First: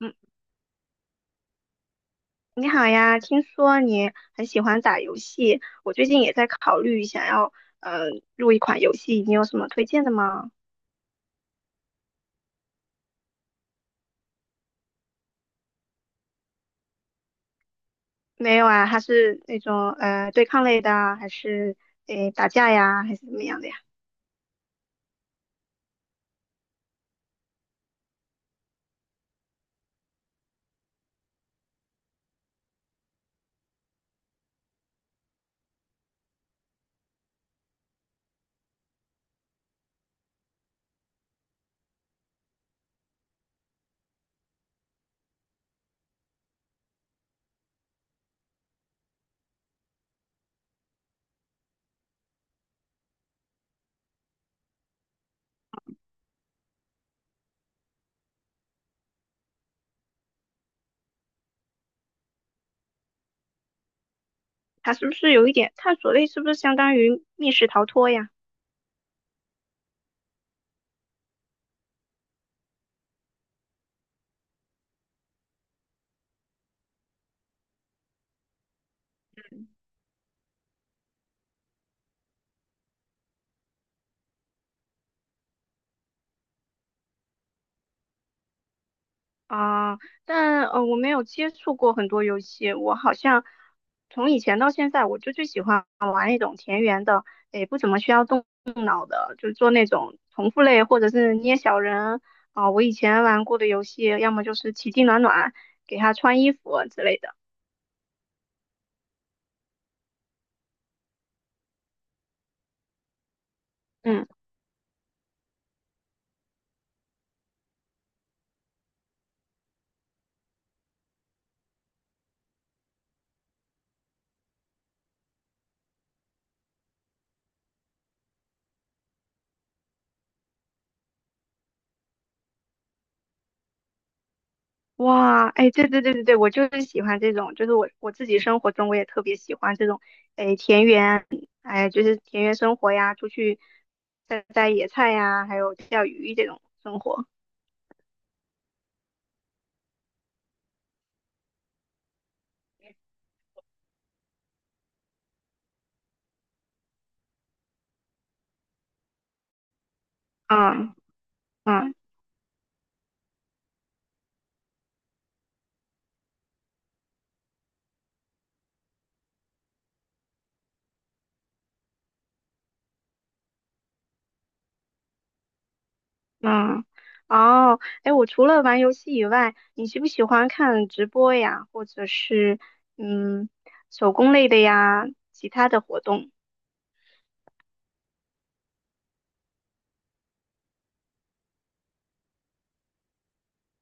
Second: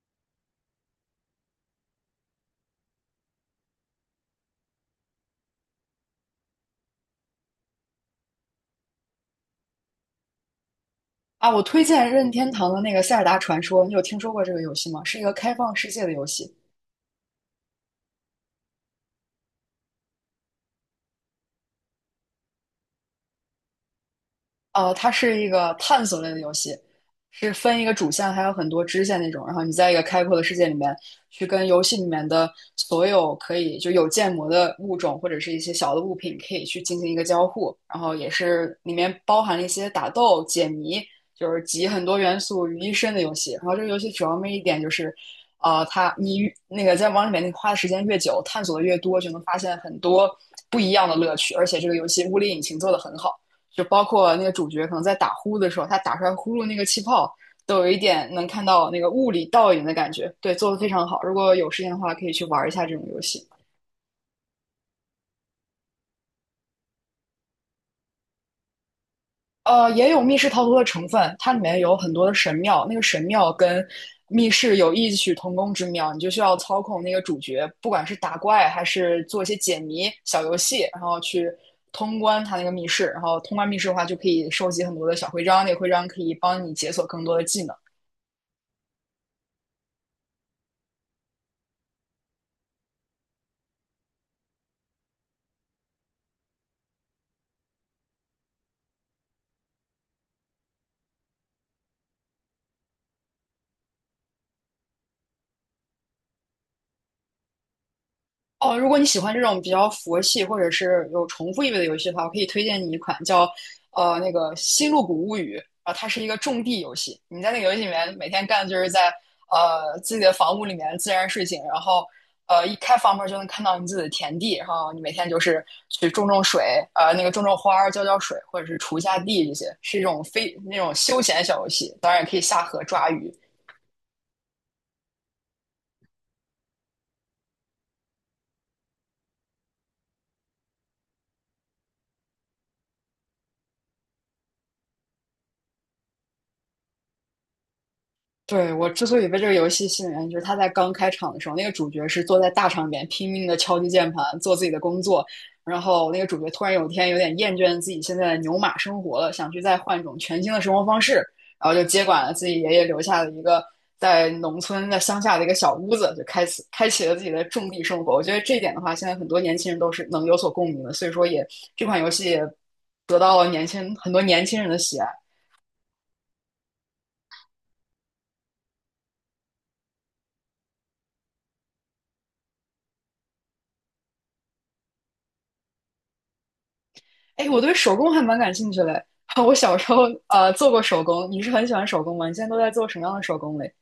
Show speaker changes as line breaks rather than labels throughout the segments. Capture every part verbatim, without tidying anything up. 嗯，你好呀，听说你很喜欢打游戏，我最近也在考虑想要呃入一款游戏，你有什么推荐的吗？
啊，我推荐任天堂的那个《塞尔达传说》，你有听说过这个游戏吗？是一个开放世界的游戏。
没有啊，它是那种呃对抗类的啊，还是诶打架呀，还是怎么样的呀？
呃，它是一个探索类的游戏，是分一个主线，还有很多支线那种。然后你在一个开阔的世界里面，去跟游戏里面的所有可以就有建模的物种或者是一些小的物品，可以去进行一个交互。然后也是里面包含了一些打斗、解谜，就是集很多元素于一身的游戏。然后这个游戏主要魅一点就是，呃，它你越那个在往里面你花的时间越久，探索的越多，就能发现很多不一样的乐趣。而且这个游戏物理引擎做的很好。就包括那个主角可能在打呼的时候，他打出来呼噜那个气泡，都有一点能看到那个物理倒影的感觉。对，做的非常好。如果有时间的话，可以去玩一下这种游戏。
它是不是有一点探索类？是不是相当于密室逃脱呀？
呃，也有密室逃脱的成分，它里面有很多的神庙，那个神庙跟密室有异曲同工之妙，你就需要操控那个主角，不管是打怪还是做一些解谜小游戏，然后去通关它那个密室。然后通关密室的话，就可以收集很多的小徽章，那个徽章可以帮你解锁更多的技能。
啊，但呃，我没有接触过很多游戏，我好像从以前到现在，我就最喜欢那种田园的，诶，不怎么需要动。好的，就是做那种重复类或者是捏小人啊，我以前玩过的游戏，要么就是奇迹暖暖，给他穿衣服之类的。
哦，如果你喜欢这种比较佛系或者是有重复意味的游戏的话，我可以推荐你一款叫呃
嗯。
那个《星露谷物语》啊，它是一个种地游戏。你在那个游戏里面每天干的就是在呃自己的房屋里面自然睡醒，然后呃一开房门就能看到你自己的田地，然后你每天就是去种种水，呃那个种种花儿、浇浇水，或者是锄一下地这些，是一种非那种休闲小游戏。当然也可以下河抓鱼。
哇，哎，对对对对对，我就是喜欢这种，就是我我自己生活中我也特别喜欢这种，哎，田园，哎，就是田园生活呀，出去摘摘野菜呀，还有钓鱼这种生活。
对，我之所以被这个游戏吸引，就是它在刚开场的时候，那个主角是坐在大场面拼命的敲击键盘，做自己的工作。然后那个主角突然有一天有点厌倦自己现在的牛马生活了，想去再换一种全新的生活
嗯
方式，然后就
嗯。
接管了自己爷爷留下的一个在农村在乡下的一个小屋子，就开始开启了自己的种地生活。我觉得这一点的话，现在很多年轻人都是能有所共鸣的，所以说也这款游戏也得到了年轻很多年轻人的喜爱。
嗯。哦，哎，我除了玩游戏以外，你喜不喜欢看直播呀，或者是嗯手工类的呀，其他的活动？
哎，我对手工还蛮感兴趣的。我小时候呃做过手工，你是很喜欢手工吗？你现在都在做什么样的手工嘞？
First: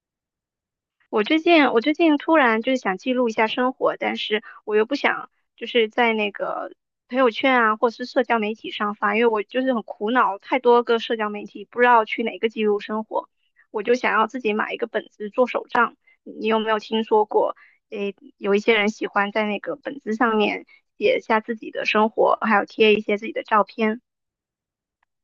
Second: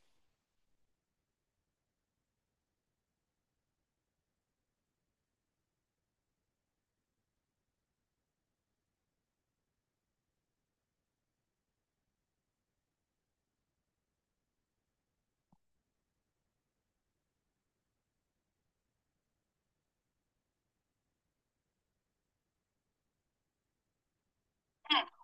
我最近我最近突然就是想记录一下生活，但是我又不想就是在那个朋友圈啊，或是社交媒体上发，因为我就是很苦恼，太多个社交媒体不知道去哪个记录生活，我就想要自己买一个本子做手账。你有没有听说过？诶，有一些人喜欢在那个本子上面写下自己的生活，还有贴一些自己的照片。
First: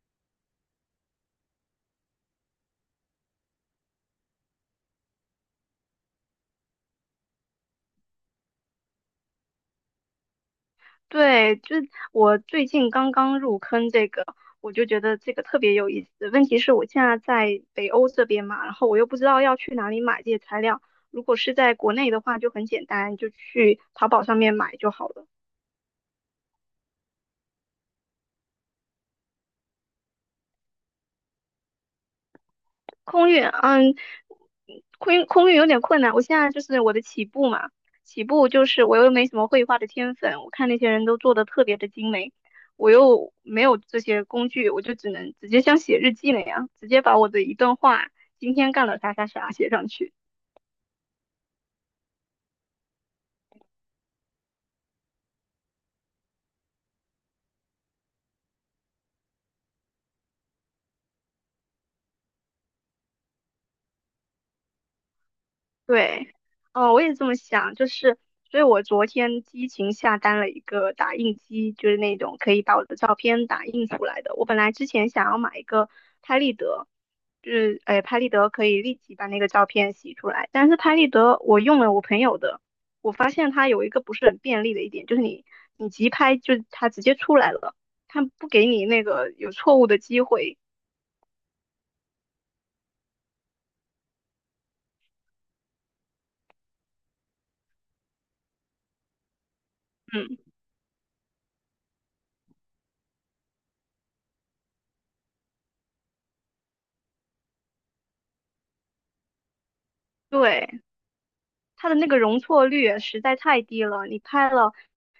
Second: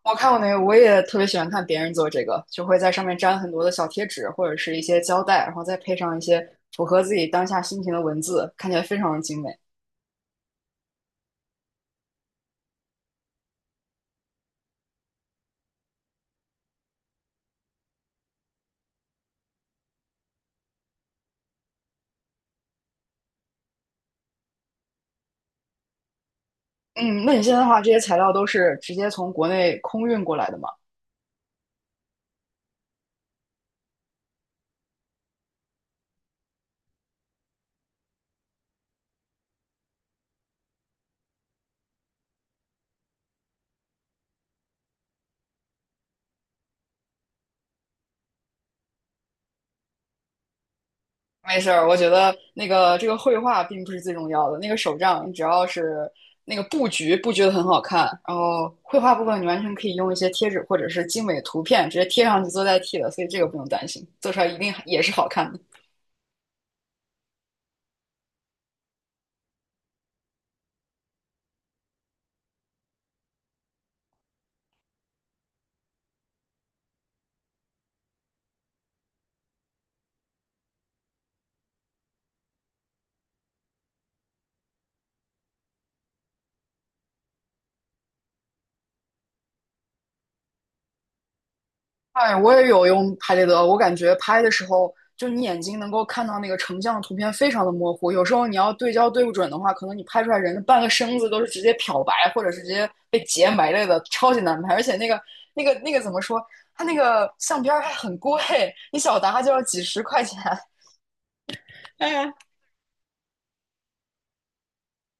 我看过那个，我也特别喜欢看别人做这个，就会在上面粘很多的小贴纸或者是一些胶带，然后再配上一些符合自己当下心情的文字，看起来非常的精美。
对，就是我最近刚刚入坑这个，我就觉得这个特别有意思。问题是我现在在北欧这边嘛，然后我又不知道要去哪里买这些材料。如果是在国内的话，就很简单，就去淘宝上面买就好了。
嗯，那你现在的话，这些材料都是直接从国内空运过来的吗？
空运，嗯，空运空运有点困难。我现在就是我的起步嘛，起步就是我又没什么绘画的天分，我看那些人都做的特别的精美，我又没有这些工具，我就只能直接像写日记那样，直接把我的一段话今天干了啥啥啥写上去。
没事儿，我觉得那个这个绘画并不是最重要的，那个手账你只要是那个布局布局的很好看，然后绘画部分你完全可以用一些贴纸或者是精美图片直接贴上去做代替的，所以这个不用担心，做出来一定也是好看的。
对。哦，我也这么想，就是，所以我昨天激情下单了一个打印机，就是那种可以把我的照片打印出来的。我本来之前想要买一个拍立得，就是，哎，拍立得可以立即把那个照片洗出来，但是拍立得我用了我朋友的，我发现它有一个不是很便利的一点，就是你你急拍就它直接出来了，它不给你那个有错误的机会。
哎，我也有用拍立得，我感觉拍的时候，就你眼睛能够看到那个成像的图片非常的模糊，有时候你要对焦对不准的话，可能你拍出来
嗯。
人的半个身子都是直接漂白，或者是直接被截没了的，超级难拍。而且那个那个那个怎么说？它那个相片儿还很贵，你小沓就要几十块钱。
对。它的 那
哎
个
呀
容错率实在太低了。你拍了，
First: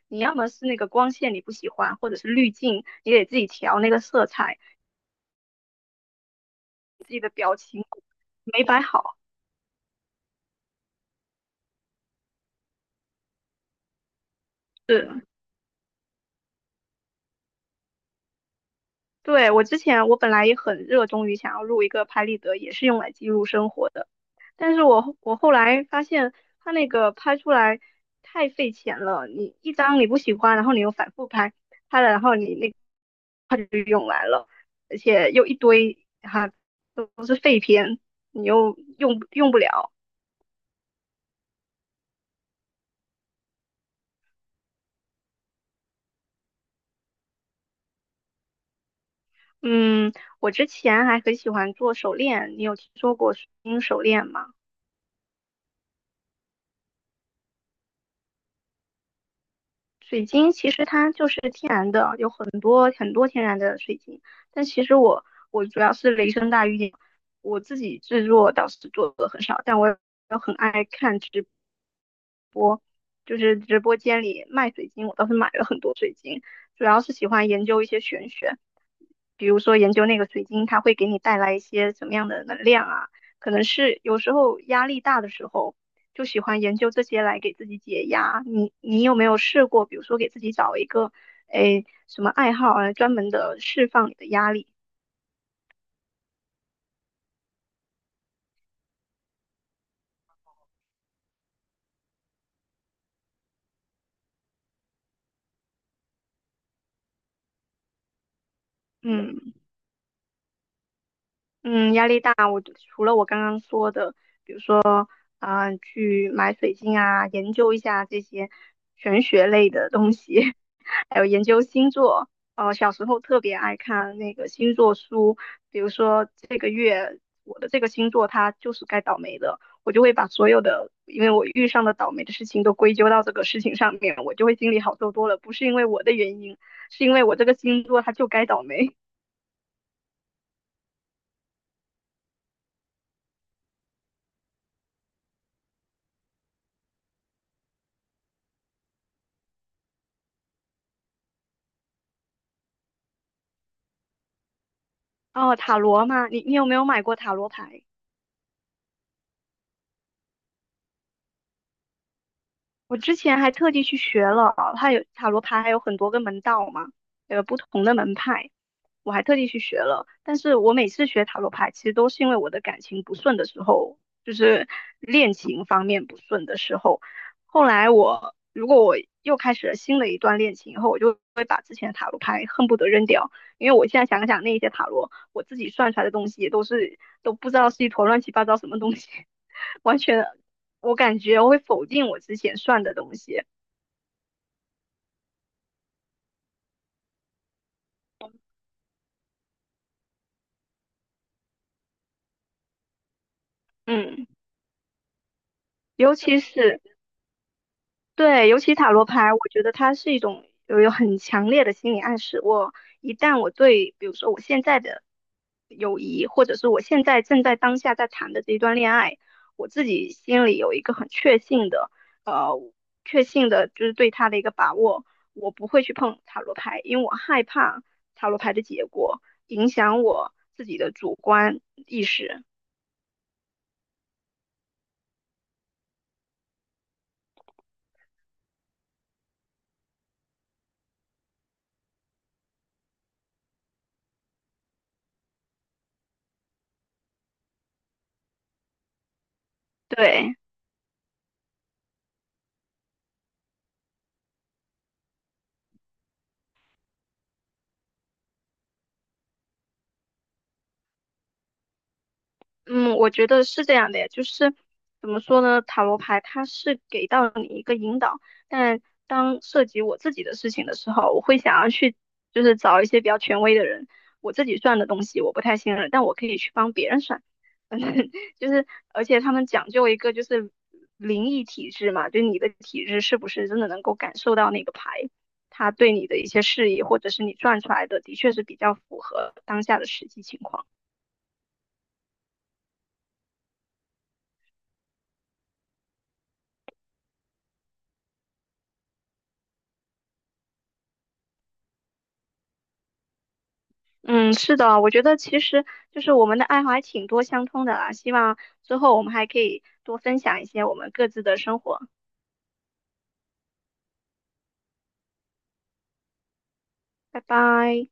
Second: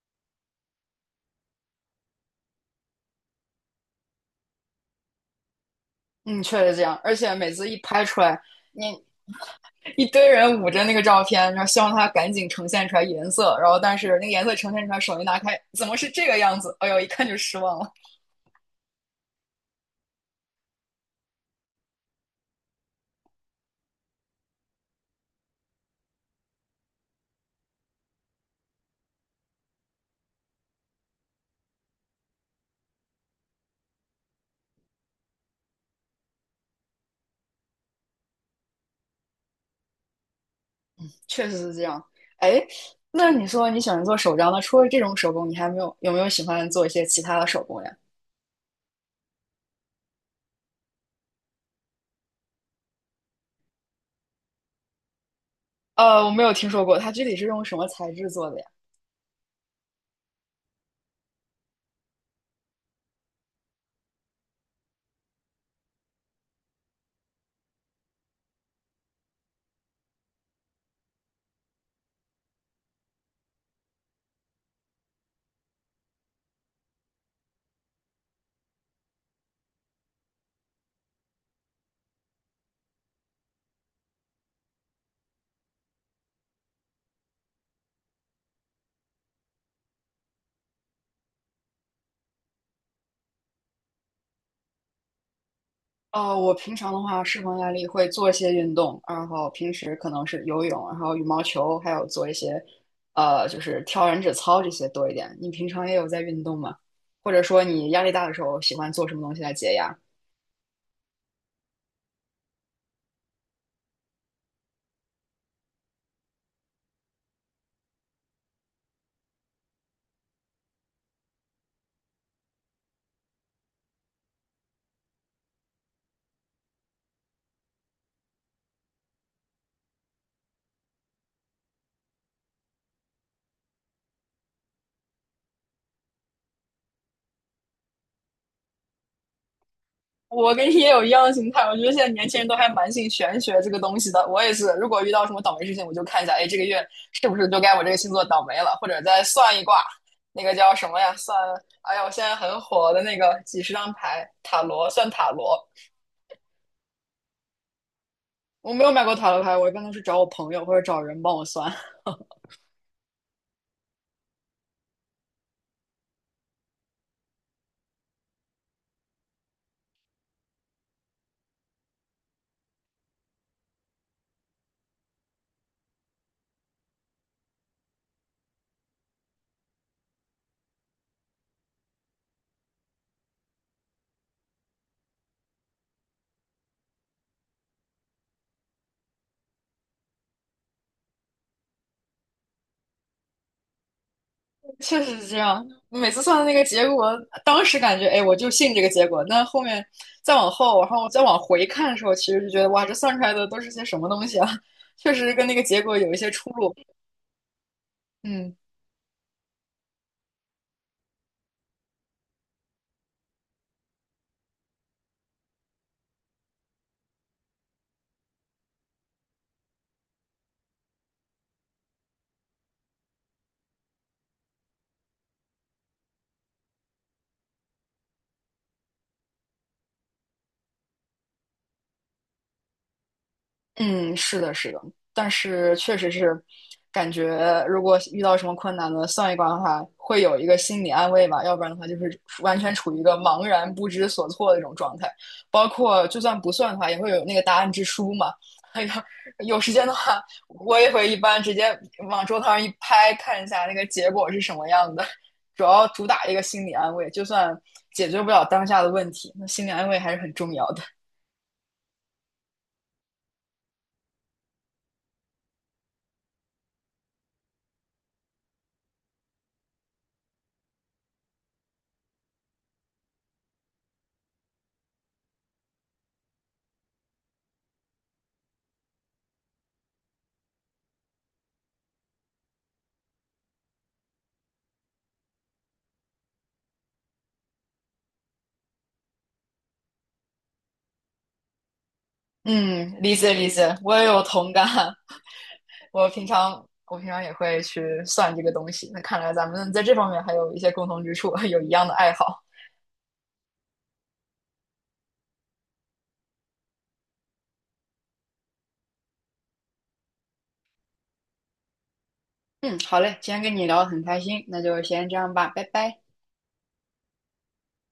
你要么是那个光线你不喜欢，或者是滤镜，你得自己调那个色彩，
嗯，确实这样，
自
而
己的
且每
表
次一
情
拍出来，
没摆
你
好。
一堆人捂着那个照片，然后希望它赶紧呈现出来颜色，然后但是那个颜色呈现出来，手
是。
一拿开，怎么是这个样子？哎呦，一看就失望了。
对，我之前我本来也很热衷于想要录一个拍立得，也是用来记录生活的，但是我我后来发现它那个拍出来太费钱了，你一张你不喜欢，然后你又反复拍，拍了然后你那而且又一堆哈、都是废片，你又用用不了。
确实是这样。哎，那你说你喜欢做手账，那除了这种手工，你还没有有没有喜欢做一些其他的手工呀？
嗯，我之前还很喜欢做手链，你有听说过水晶手链吗？
呃，我没有听说过，它具体是用什么材质做的呀？
水晶其实它就是天然的，有很多很多天然的水晶，但其实我我主要是雷声大雨点，我自己制作倒是做的很少，但我也很爱看直，就是直播间里卖水晶，我倒是买了很多水晶，主要是喜欢研究一些玄学。比如说研究那个水晶，它会给你带来一些什么样的能量啊？可能是有时候压力大的时候，就喜欢研究这些来给自己解压。你你有没有试过，比如说给自己找一个，诶，什么爱好啊，专门的释放你的压力？
哦，我平常的话，释放压力会做一些运动，然后平时可能是游泳，然后羽毛球，还有做一些，呃，就是跳燃脂操这些多一点。你平常也有在运动吗？或者说你压力大的时候喜欢做什么东西来
嗯
解压？
嗯，压力大，我除了我刚刚说的。啊、去买水晶啊，研究一下这些玄学类的东西，还有研究星座。呃，小时候特别爱看那个星座书，比如说这个月我的这个星座它就是该倒霉的，我就会把所有的因为我遇上的倒霉的事情都归咎到这个事情上面，我就会心里好受多了。不是因为我的原因，是因为我这个星座它就该倒霉。
我跟你也有一样的心态，我觉得现在年轻人都还蛮信玄学这个东西的。我也是，如果遇到什么倒霉事情，我就看一下，哎，这个月是不是就该我这个星座倒霉了，或者再算一卦，那个叫什么呀？算，哎呀，我现在很火的那个几十张牌，塔罗，算塔
哦，
罗。
塔罗嘛，你你有没有买过塔罗牌？
我没有买过塔罗牌，我一般都是找我朋友或者找人帮我算，
我之前还特地去学了，它有塔罗牌，还有很多个门道嘛，有不同的门派，我还特地去学了。但是我每次学塔罗牌，其实都是因为我的感情不顺的时候，就是恋情方面不顺的时候。后来我如果我又开始了新的一段恋情以后，我就会把之前的塔罗牌恨不得扔掉，因为我现在想想那一些塔罗，我自己算出来的东西也都是都不知道是一坨乱七八糟什么东西。完全，我感觉我会否定我之前算的东西。
确实是这样。每次算的那个结果，当时感觉哎，我就信这个结果。那后面再往后，然后再往回看的时候，其实就觉得哇，这算出来的都是些什么东
嗯，
西啊？确实跟那个结果有一
尤
些
其
出入。
是对，
嗯。
尤其塔罗牌，我觉得它是一种有有很强烈的心理暗示。我一旦我对，比如说我现在的友谊，或者是我现在正在当下在谈的这一段恋爱，我自己心里有一个很确信的，呃，确信的就是对他的一个把握，我不会去碰塔罗牌，因为我害怕塔罗牌的结果影响我自己的主观意识。
嗯，是的，是的，但是确实是感觉，如果遇到什么困难呢，算一卦的话，会有一个心理安慰吧，要不然的话就是完全处于一个茫然不知所措的这种状态。包括就算不算的话，也会有那个答案之书嘛。哎呀，有时间的话，
对，
我也会一般直接往桌子上一拍，看一下那个结果是什么样的。主要主打一个心理安慰，就算解决不了当下的问题，那心理安慰还是很重要的。
嗯，我觉得是这样的呀，就是怎么说呢，塔罗牌它是给到你一个引导，但当涉及我自己的事情的时候，我会想要去就是找一些比较权威的人，我自己算的东西我不太信任，但我可以去帮别人算，就是而且他们讲究一个就是灵异体质嘛，就你的体质是不是真的能够感受到那个牌，它对你的一些示意，或者是你转出来的的确是比较符合当下的实际情况。
嗯，理解理解，我也有同感。我平常我平常也会去算这个东西。那看来咱们在这方面还有一些共同之处，有一样的爱好。
嗯，是的，我觉得其实就是我们的爱好还挺多相通的啦。希望之后我们还可以多分享一些我们各自的生活。
嗯，好嘞，今天跟你聊得很开心，那就先这样吧，拜拜。
拜拜。